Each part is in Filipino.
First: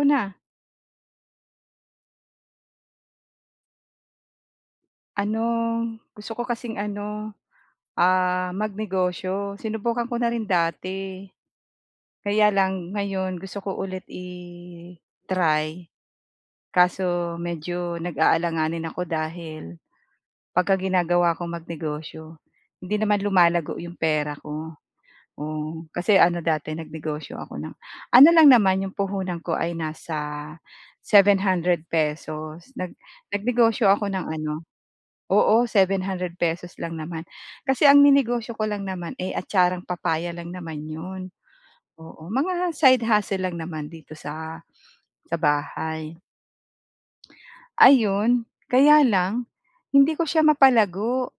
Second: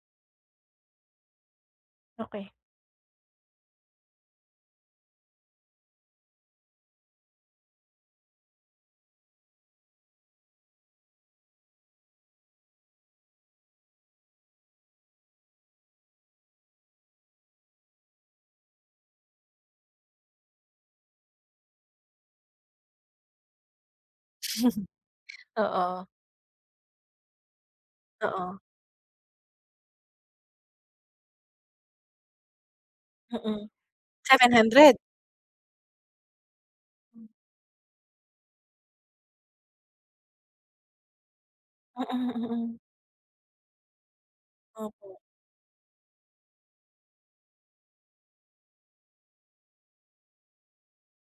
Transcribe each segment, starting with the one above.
'Ko na. Okey. Ano, gusto ko kasing ano, ah, magnegosyo. Sinubukan ko na rin dati, kaya lang ngayon gusto ko ulit i-try, kaso medyo nag-aalanganin ako dahil pagka ginagawa ko magnegosyo, hindi naman lumalago 'yong pera ko. Oh, Oo. kasi ano dati nagnegosyo ako ng ano lang Oo. naman 'yong puhunan ko ay nasa ₱700 pesos, nag Mm, nagnegosyo ako ng seven ano hundred? oo, ₱700 pesos lang naman. Hmm. Kasi ang ninegosyo ko lang naman, eh, atcharang papaya lang naman 'yon, oo. Mm, Mga mm. side hustle lang naman dito sa Opo. sa bahay. Ayun, kaya lang, hindi ko siya mapalago.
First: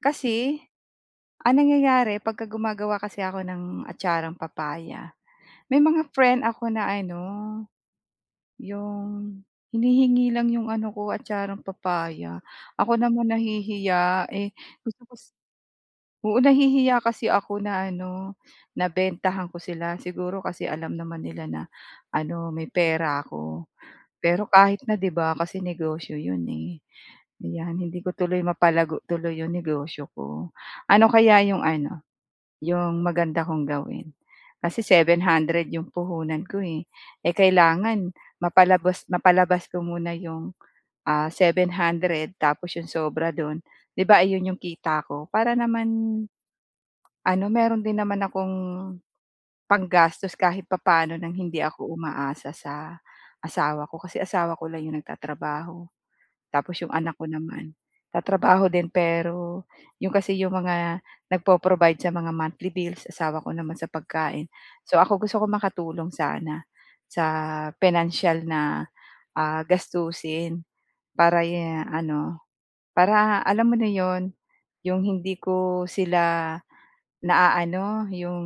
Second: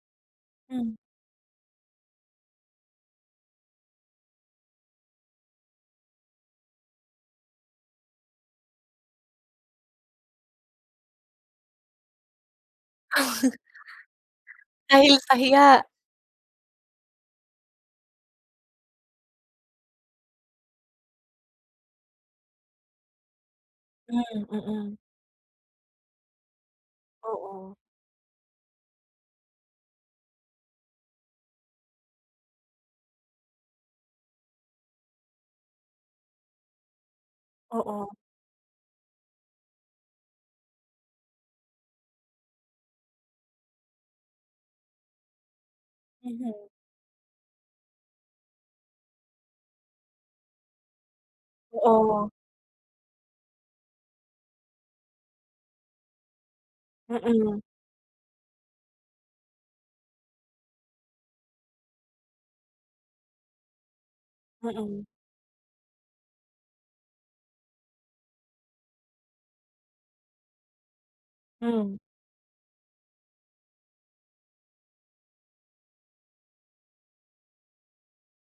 Kasi, Hmm. ang nangyayari pagka gumagawa kasi ako ng atcharang papaya, may mga friend ako na ano, yung hinihingi lang yung ano ko, atcharang papaya. Ako naman nahihiya, eh, gusto ko Dahil s sa hiya? Oo, nahihiya kasi ako na ano, na bentahan ko sila. Siguro kasi alam naman nila na ano, may pera ako. Hmm, Pero kahit na mm. 'di ba, kasi negosyo 'yon, eh. Oo. 'Yan, hindi ko tuloy mapalago tuloy 'yong negosyo ko. Ano kaya yung ano, yung maganda kong gawin kasi 700 yung puhunan ko, eh. Eh, kailangan Oo. mapalabas mapalabas ko muna yung, ah, 700, tapos 'yong sobra do'n, 'di ba ayon yung kita ko? Para naman Mhm. ano, meron din naman akong panggastos kahit papaano ng hindi ako Oo. umaasa sa asawa ko. Kasi asawa ko lang yung nagtatrabaho, tapos yung anak ko Mm. naman, tatrabaho din pero yung kasi yung mga nagpo-provide sa mga monthly bills, asawa ko naman sa pagkain. So, Mm. ako gusto kong makatulong sana sa pinansiyal na, ah, gastusin para ye Hmm. ano, para alam mo na 'yon, yung hindi ko sila naaano, yung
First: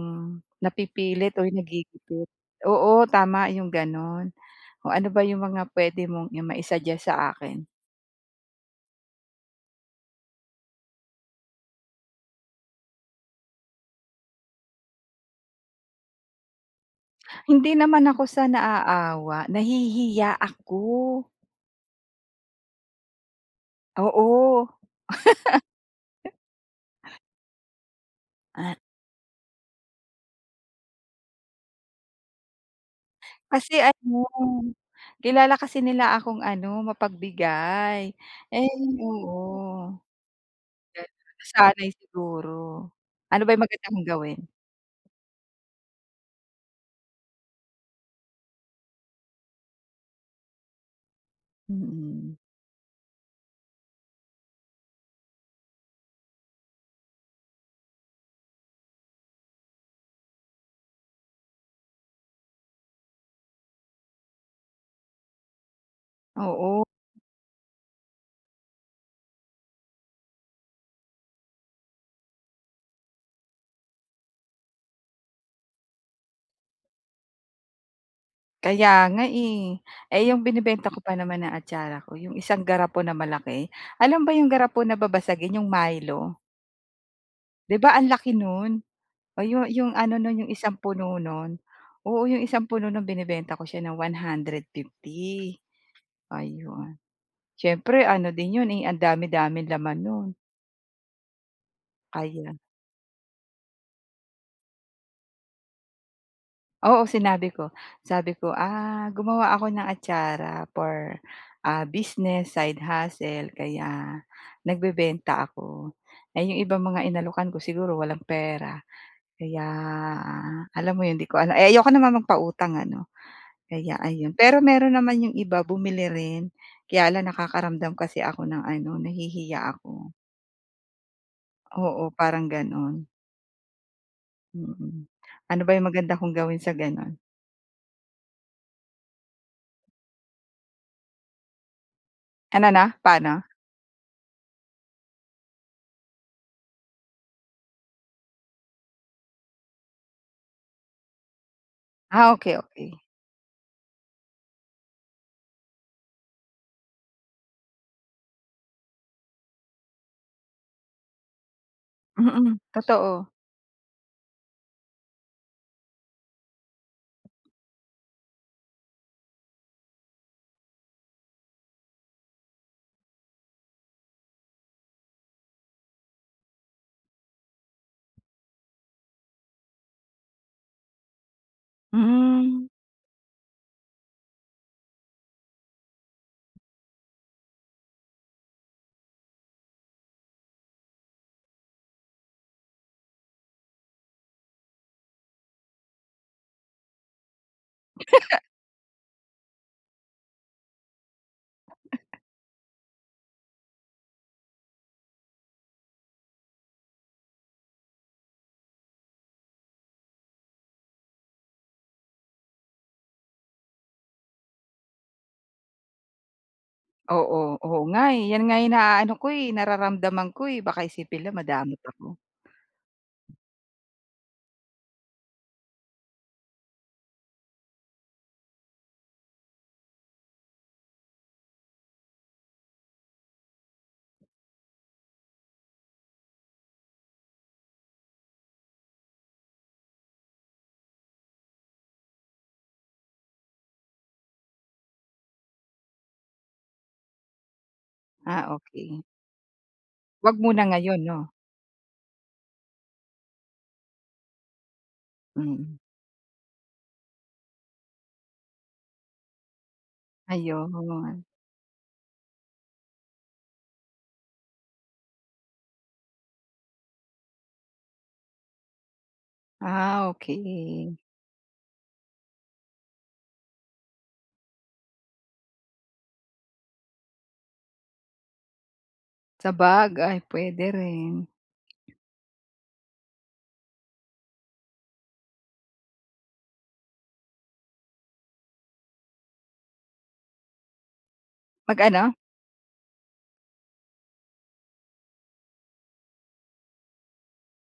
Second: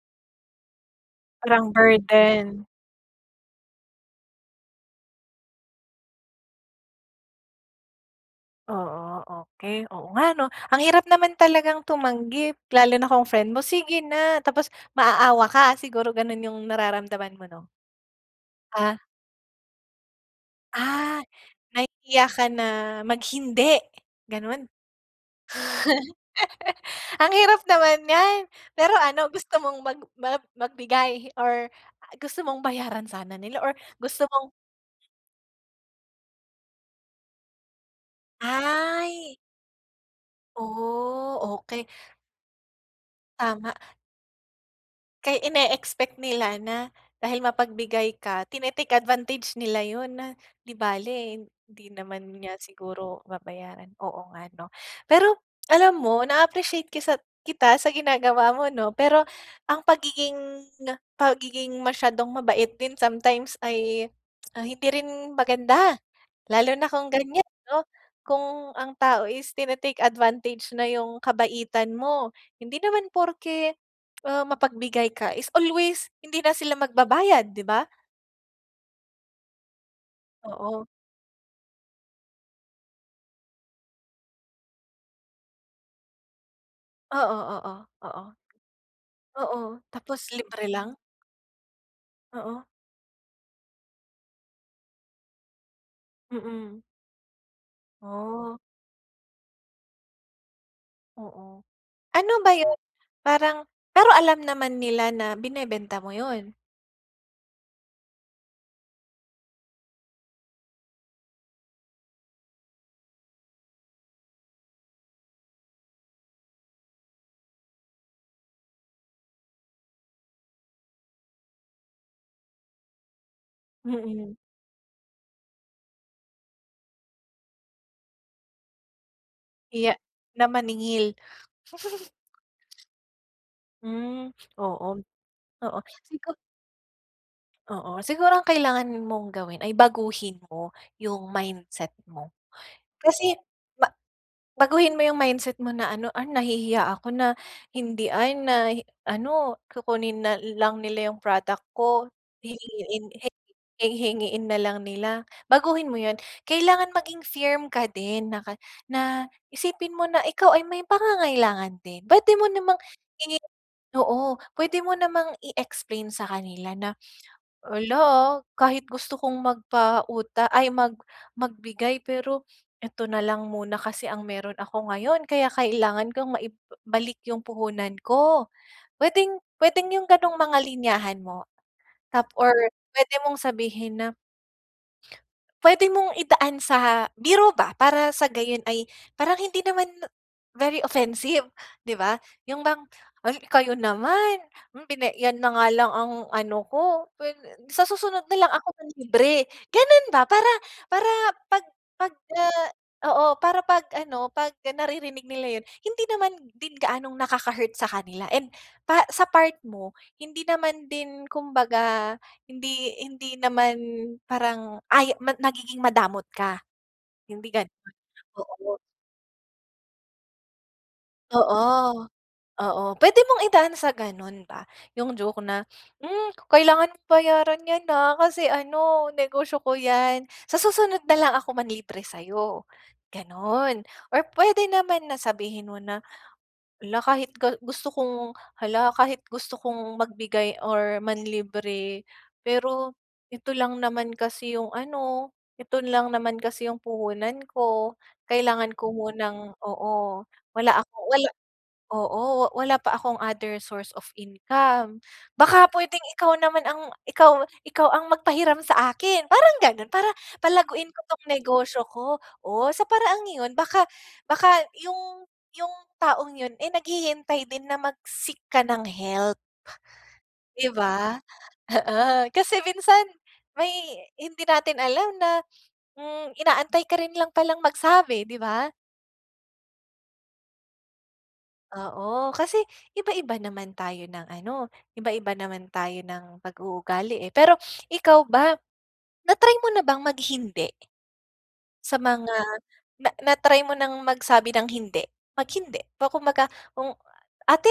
napipilit or Parang nagigipit. burden. Oo, tama, yung gano'n. Oh, ano ba 'yong mga puwede mong i ma-i-suggest sa akin? Oo, okay. Oo nga 'no? Ang hirap naman talagang tumanggi, lalo na kung friend mo, "Sige na." Tapos, maaawa ka, siguro gano'n 'yong nararamdaman mo 'no? Hindi naman ako sa Ah. naaawa, nahihiya Ah! ako! Nahihiya ka na mag-hindi, gano'n? Oo. Ang hirap naman niyan! Ah Pero ano, gusto mong mag ma magbigay? Or a gusto mong bayaran sana nila or Kasi ano, gusto mong kilala kasi nila akong ano, mapagbigay, eh, Ay! oo. Oh, okay! Nasanay, siguro. Ano ba 'yong Tama. magandang kong gawin? Kaya ine-expect nila na dahil mapagbigay ka tine-take advantage nila 'yon na, 'di bale, hindi naman Mm. niya siguro babayaran, oo nga, 'no. Pero, alam mo na-appreciate kisat kita sa ginagawa mo, 'no. Pero, ang pagiging, pagiging masyadong mabait din sometimes, ay, ah, hindi rin maganda. Lalo Oo. na kung ganyan, 'no, kung ang tao is tini-take advantage na 'yong kabaitan mo. Hindi naman porke, ah, mapagbigay ka is always hindi na sila magbabayad, 'di ba? Kaya nga, eh. Eh, yung Oo. binebenta ko pa naman na atsara ko yung isang garapon na malaki. Alam ba yung garapon na babasagin yung Milo? Oo, oo, 'Di ba, ang laki oo. no'n? Oh, yung, Oo. yung ano Tapos, no'n yung libre 1 lang? puno no'n. Oo, yung Oo. 1 puno no'n binebenta ko siya ng 150, Mhm. ayun, siyempre ano din Oh! 'yon, eh, ang dami-daming laman no'n. Oo. Ano Kaya ba 'yon parang pero alam naman nila na binebenta mo 'yon? Oo, sinabi ko. Sabi ko, "ah, gumawa ako ng atsara for, ah, business, side hustle kaya nagbebenta ako. Eh, yung ibang mga inalokan ko siguro walang pera kaya alam mo 'yon 'di ko alam eh ayoko naman magpautang ano, kaya ayun. Mm. Pero mayro'n naman yung iba bumili rin kaya lang nakakaramdam kasi ako ng ano nahihiya Hiya ako. na maningil. Oo, parang gano'n. Hmm. Oo, Mm, ano ba oo yung maganda feel kong ko. gawin sa gano'n? Oo, siguro ang kailangan mong gawin ay baguhin mo yung mindset mo Ano 'no, kasi paano? ma baguhin mo yung mindset mo na ano, "ah nahihiya ako na hindi, ay na ano kukunin na lang nila yung product ko, Ah, okey, okey. hihingi hi hingiin nalang nila." Baguhin mo 'yon. Kailangan maging firm ka din naka na isipin mo na ikaw ay may pangangailangan din puwede mo Mm, namang totoo. hingiin, oo puwede mo namang i-explain sa kanila na, "ala, ah kahit gusto kong magpauta ay mag magbigay pero ito nalang muna kasi ang mayro'n ako ngayon kaya kailangan kong maibalik yung puhunan ko." Puwedeng puwedeng yung ganong mga linyahan mo tap or Mhm. puwede mong sabihin na puwede mong idaan sa biro ba! Para sa gayon ay parang hindi naman very offensive di ba? Yung bang, "ay kayo naman! Pina yan na nga lang ang ano ko [unintelligible] sa susunod na lang ako manlibre," gano'n ba? Para para pag pagka oo, para 'pag ano pag naririnig nila yo'n, hindi naman din gaanong nakaka-hurt sa kanila and pa sa part mo hindi naman din kumbaga hindi hindi naman parang ay, nagiging madamot ka, hindi Oo. Oo gano'n, nga, eh, 'yan nga oo. inaano ko, eh, nararamdaman ko, eh, baka isipin nila madamot Oo, ako. oo puwede mong idaan sa gano'n ba yung joke na, "hmm kailangan bayaran yan, ha, kasi ano negosyo ko yan, sa susunod na lang ako manlibre sayo," ganon. Or puwede naman na sabihin mo na, "hala kahit ga gusto kong hala kahit gusto kong magbigay or manlibre pero ito lang naman kasi yung ano, ito lang naman kasi yung puhunan ko, Ah, kailangan ko okey. munang oo Wag muna wala ngayon akong wala 'no? oo wala pa akong other source of income baka Mm. puwedeng ikaw naman ang ika ikaw ang mag pahiram sa akin," parang ganon. "Para palaguin ko Ayun. tong negosyo ko." Oh, sa paraang 'yon baka baka yung yung taong yon, eh, naghihintay din na mag seek ka ng help. Ah, Di okey. ba? Oo, kasi minsan may hindi natin alam na, hmm inaantay ka rin lang palang magsabi di ba? Sabagay, pwede rin. Oo. Kasi iba-iba naman tayo ng ano, iba-iba naman tayo ng pag-uugali eh. Pero ikaw ba, na-try mo na bang mag hindi? Mag Sa ano? mga na na-try mo ng magsabi ng hindi? Mag hindi. Ba kumbaga, kung “Ate,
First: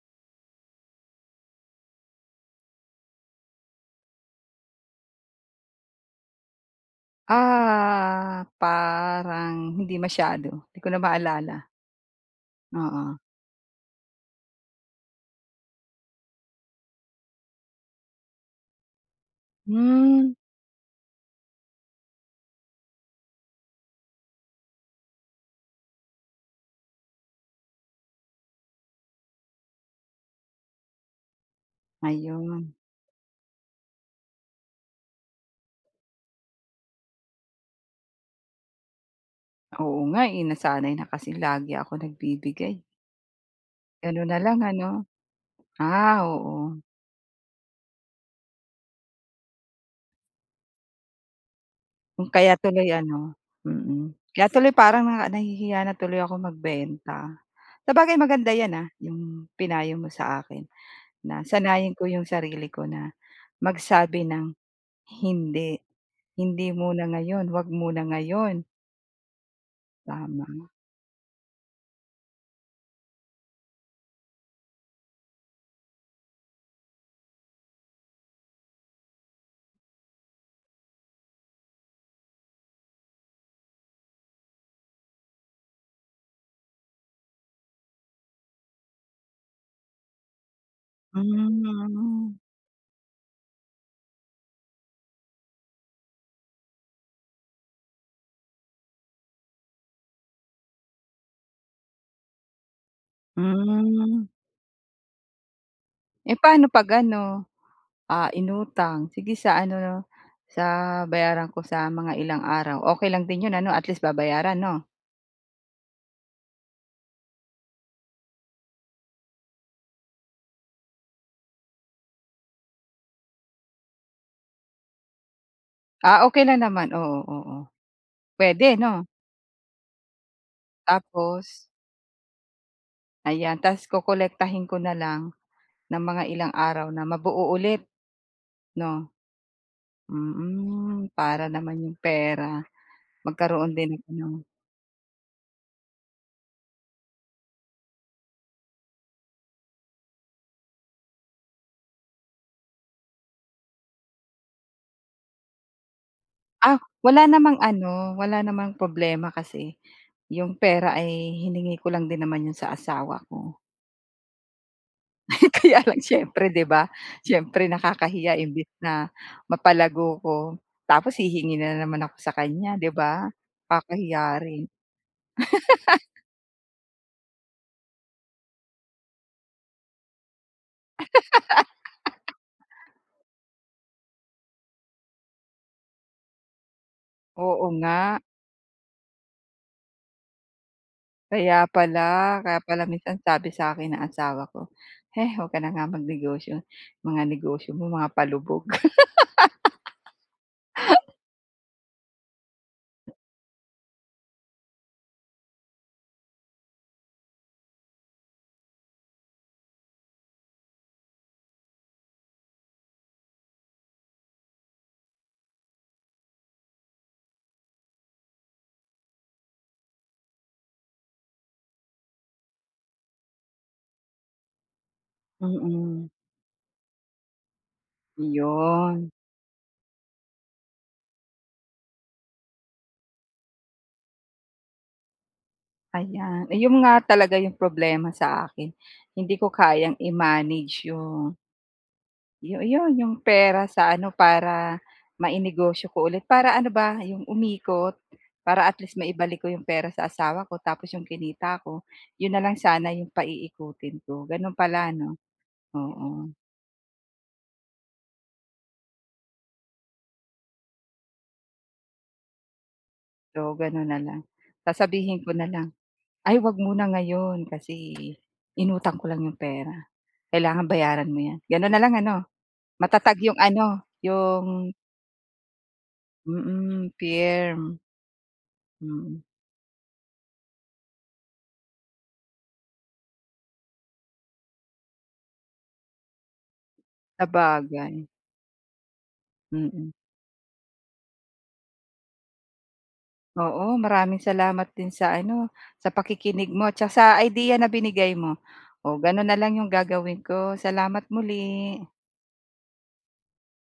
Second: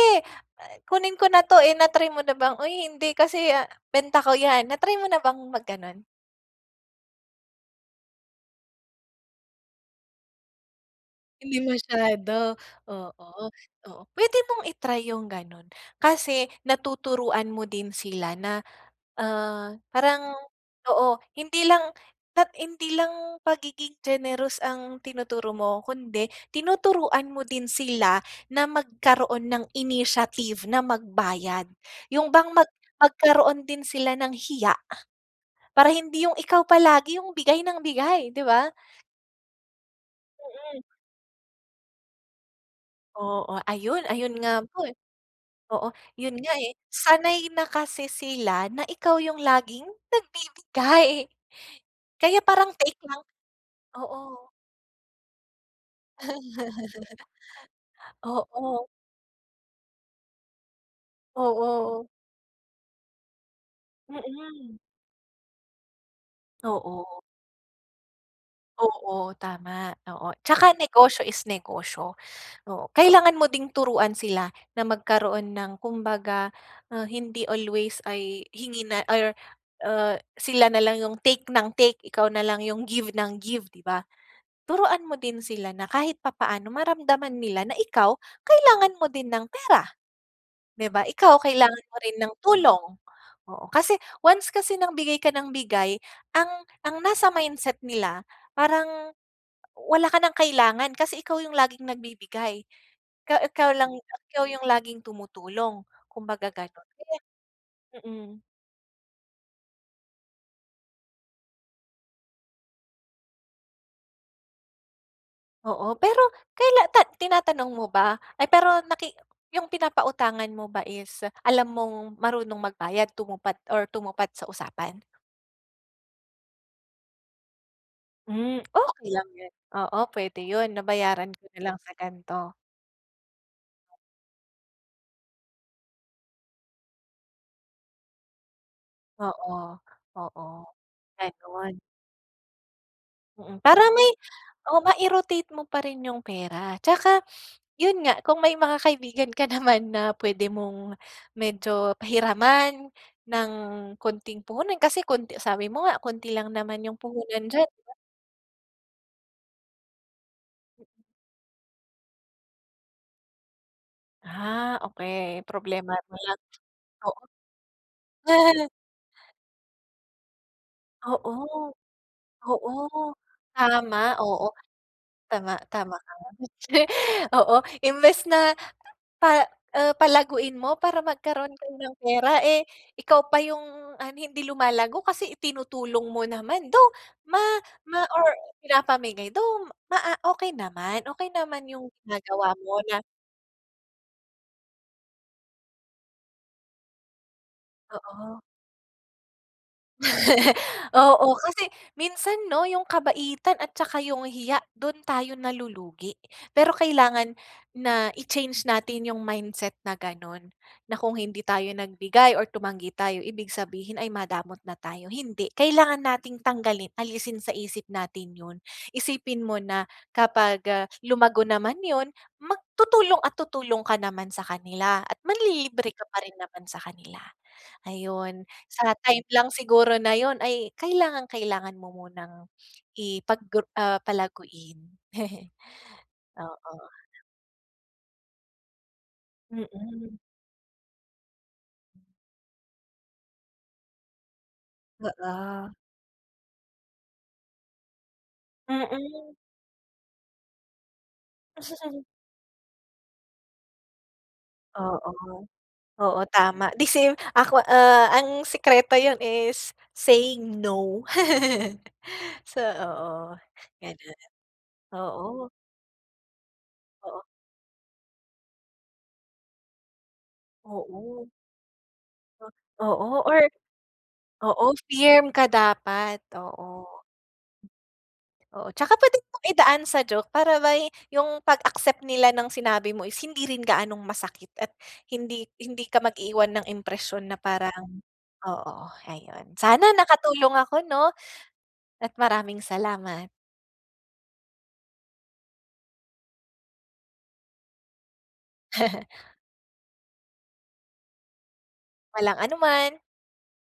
kunin ko na ‘to.” Eh, na-try mo na bang, “Uy, hindi kasi benta ko ‘yan.” Na-try mo na bang mag gano'n? Ah, parang hindi masyado? 'Di ko na Hindi maalala. masyado? Oo. Oo, oo. Pwede mong i-try yung ganun. Kasi natuturuan mo din sila na, ah, Hmm. parang oo. Hindi lang at hindi lang pagiging generous ang tinuturo mo kundi tinuturuan mo din sila na magkaroon ng initiative na magbayad. Yun bang mag Ayun. magkaroon din sila ng hiya, para hindi yung ikaw palagi yung bigay ng bigay, 'di ba. Oo nga eh, Mm. nasanay na kasi lagi ako nagbibigay. Oo, ayon Gano'n ayon, na lang nga po eh ano? oo, Ah, yon nga eh. oo. Sanay na kasi sila na ikaw yung laging nagbibigay Hmm kaya kaya parang tuloy take lang ano mm, kaya oo. tuloy parang, ah, nahihiya na tuloy akong magbenta. Sabagay, maganda 'yan Oo. ah, 'yong pinayo mo sa akin, na sanayin ko Oo. 'yong sarili ko na magsabi ng Mm. "Hindi, hindi muna Oo. ngayon, huwag muna ngayon." Oo, tama, oo. Tama. Tsaka negosyo is negosyo, oo. Kailangan mo ding turuan sila na magkaroon ng kumbaga, ah, hindi always ay hingi na or, ah, sila nalang yung take nang take, ikaw nalang yung give nang give, di ba? Turuan mo din sila na kahit papaano maramdaman nila na ikaw kailangan mo din ng pera, 'di ba? Ikaw kailangan mo rin ng Hmm. tulong. Oo, kasi once kasi ng bigay ka nang bigay, ang ang nasa mindset nila, parang wala ka ng kailangan, kasi ikaw yung laging nagbibigay. Kaw kaw lang yu Hmm. ikaw yung laging tumutulong, Eh, kumbaga, paano gano'n. 'pag Kaya ano, ah, mm. inutang? "Sige sa ano 'no, sa bayaran ko sa mga ilang araw?" Okey lang din 'yon ano at least babayaran 'no? Oo, pero kaila ta tinatanong mo ba? Ay, pero naki yung pinapautangan mo ba is alam mong marunong magbayad, tumupat or tumupad sa usapan? Ah, okey na naman, oo, oo. Hmm, Puwede 'no? okey lang 'yon. Oo, pwede 'yon na, "Bayaran ko Tapos? na lang sa gan'to." Ayan. Tapos kokolektahin ko na lang ng mga ilang araw na mabuo ulit, 'no? Oo, oo. Mm, para Ayun. naman yung pera Mm, magkaroon para din may ng oh, mai-rotate mo pa rin yung pera tsaka 'yon nga, kung may mga kaibigan ka naman na pwede mong medyo pahiraman ng konting puhunan kasi konti sabi mo nga, konti lang Ah, naman yung wala puhunan namang diyan, 'di ba? ano, wala namang problema kasi yung pera ay hiningi ko lang din naman 'yon sa asawa ko. Ah, okey. Kaya Problema lang mo lang, siyempre, 'di ba, oo. siyempre nakakahiya. Imbes na mapalago ko tapos Oo, hihingi na naman ako sa kanya, 'di oo. ba? Tama, Kakahiya oo. rin. Tama, tama ka nga. Actually, oo. Imbes na pa uh, palaguin mo para magkaroon kayo ng pera, eh, ikaw pa yung ano, hindi lumalago kasi itinutulong mo naman. Though ma Oo ma nga. or pinapamigay. Though maa okey naman. Okey Kaya naman yung pala. ginagawa Kaya mo pala na minsan sabi sa akin ng asawa ko, "Heh 'wag ka na nga mag-negosyo, mga negosyo mo mga Oo. palubog." Oo, kasi minsan 'no, yung kabaitan at tsaka yung hiya, do'n tayo nalulugi. Pero kailangan na i-change natin yung mindset na gano'n. Na kung hindi tayo nagbigay or tumanggi tayo, ibig sabihin ay madamot na tayo, hindi. Kailangan nating tanggalin, alisin sa isip natin 'yon. Isipin mo na kapag, ah, lumago naman 'yon, mag tutulong at tutulong ka naman sa kanila at manlilibre ka Mm. pa rin naman sa kanila. Ayon. Sa 'Yon. time lang siguro na 'yon ay kailangang-kailangan mo munang ipag ah, palaguin. Ayan. Oo. Ayun nga talaga 'yong problema sa akin. Hindi ko kayang Mm. i-manage yung Yo 'yon 'yong pera sa ano, para Oo. mainegosyo ko ulit para ano ba, yung umikot para at least Mm. maibalik ko 'yong pera sa asawa ko tapos 'yong kinita ko, 'yon na lang sana 'yong paiikutin ko, gano'n pala 'no? Oo. Oo, Oo. tama, the same, ako, ah, ang sikreto 'yon is saying, "No". So, oo So, gano'n na gano'n. lang. Sasabihin ko na Oo. lang "Ay huwag muna Oo. ngayon kasi inutang ko lang 'yong pera." Kailangan bayaran mo Oo. 'yan gano'n na lang ano, Oo matatag 'yong or ano, oo, 'yong firm ka dapat, oo. Mm, firm. Oo, tsaka puwede Mm. mo din idaan sa joke para ba'y 'yong pag-accept nila ng sinabi mo is hindi rin gaanong masakit at hindi hindi ka mag iiwan ng impresiyon na parang Sabagay. oo ayun. Mm. Sana nakatulong ako 'no. At maraming salamat. Oo, maraming salamat din sa ano, sa pakikinig mo at tsa sa idea na binigay mo. O, gano'n na lang 'yong gagawin ko, salamat muli. Walang anuman.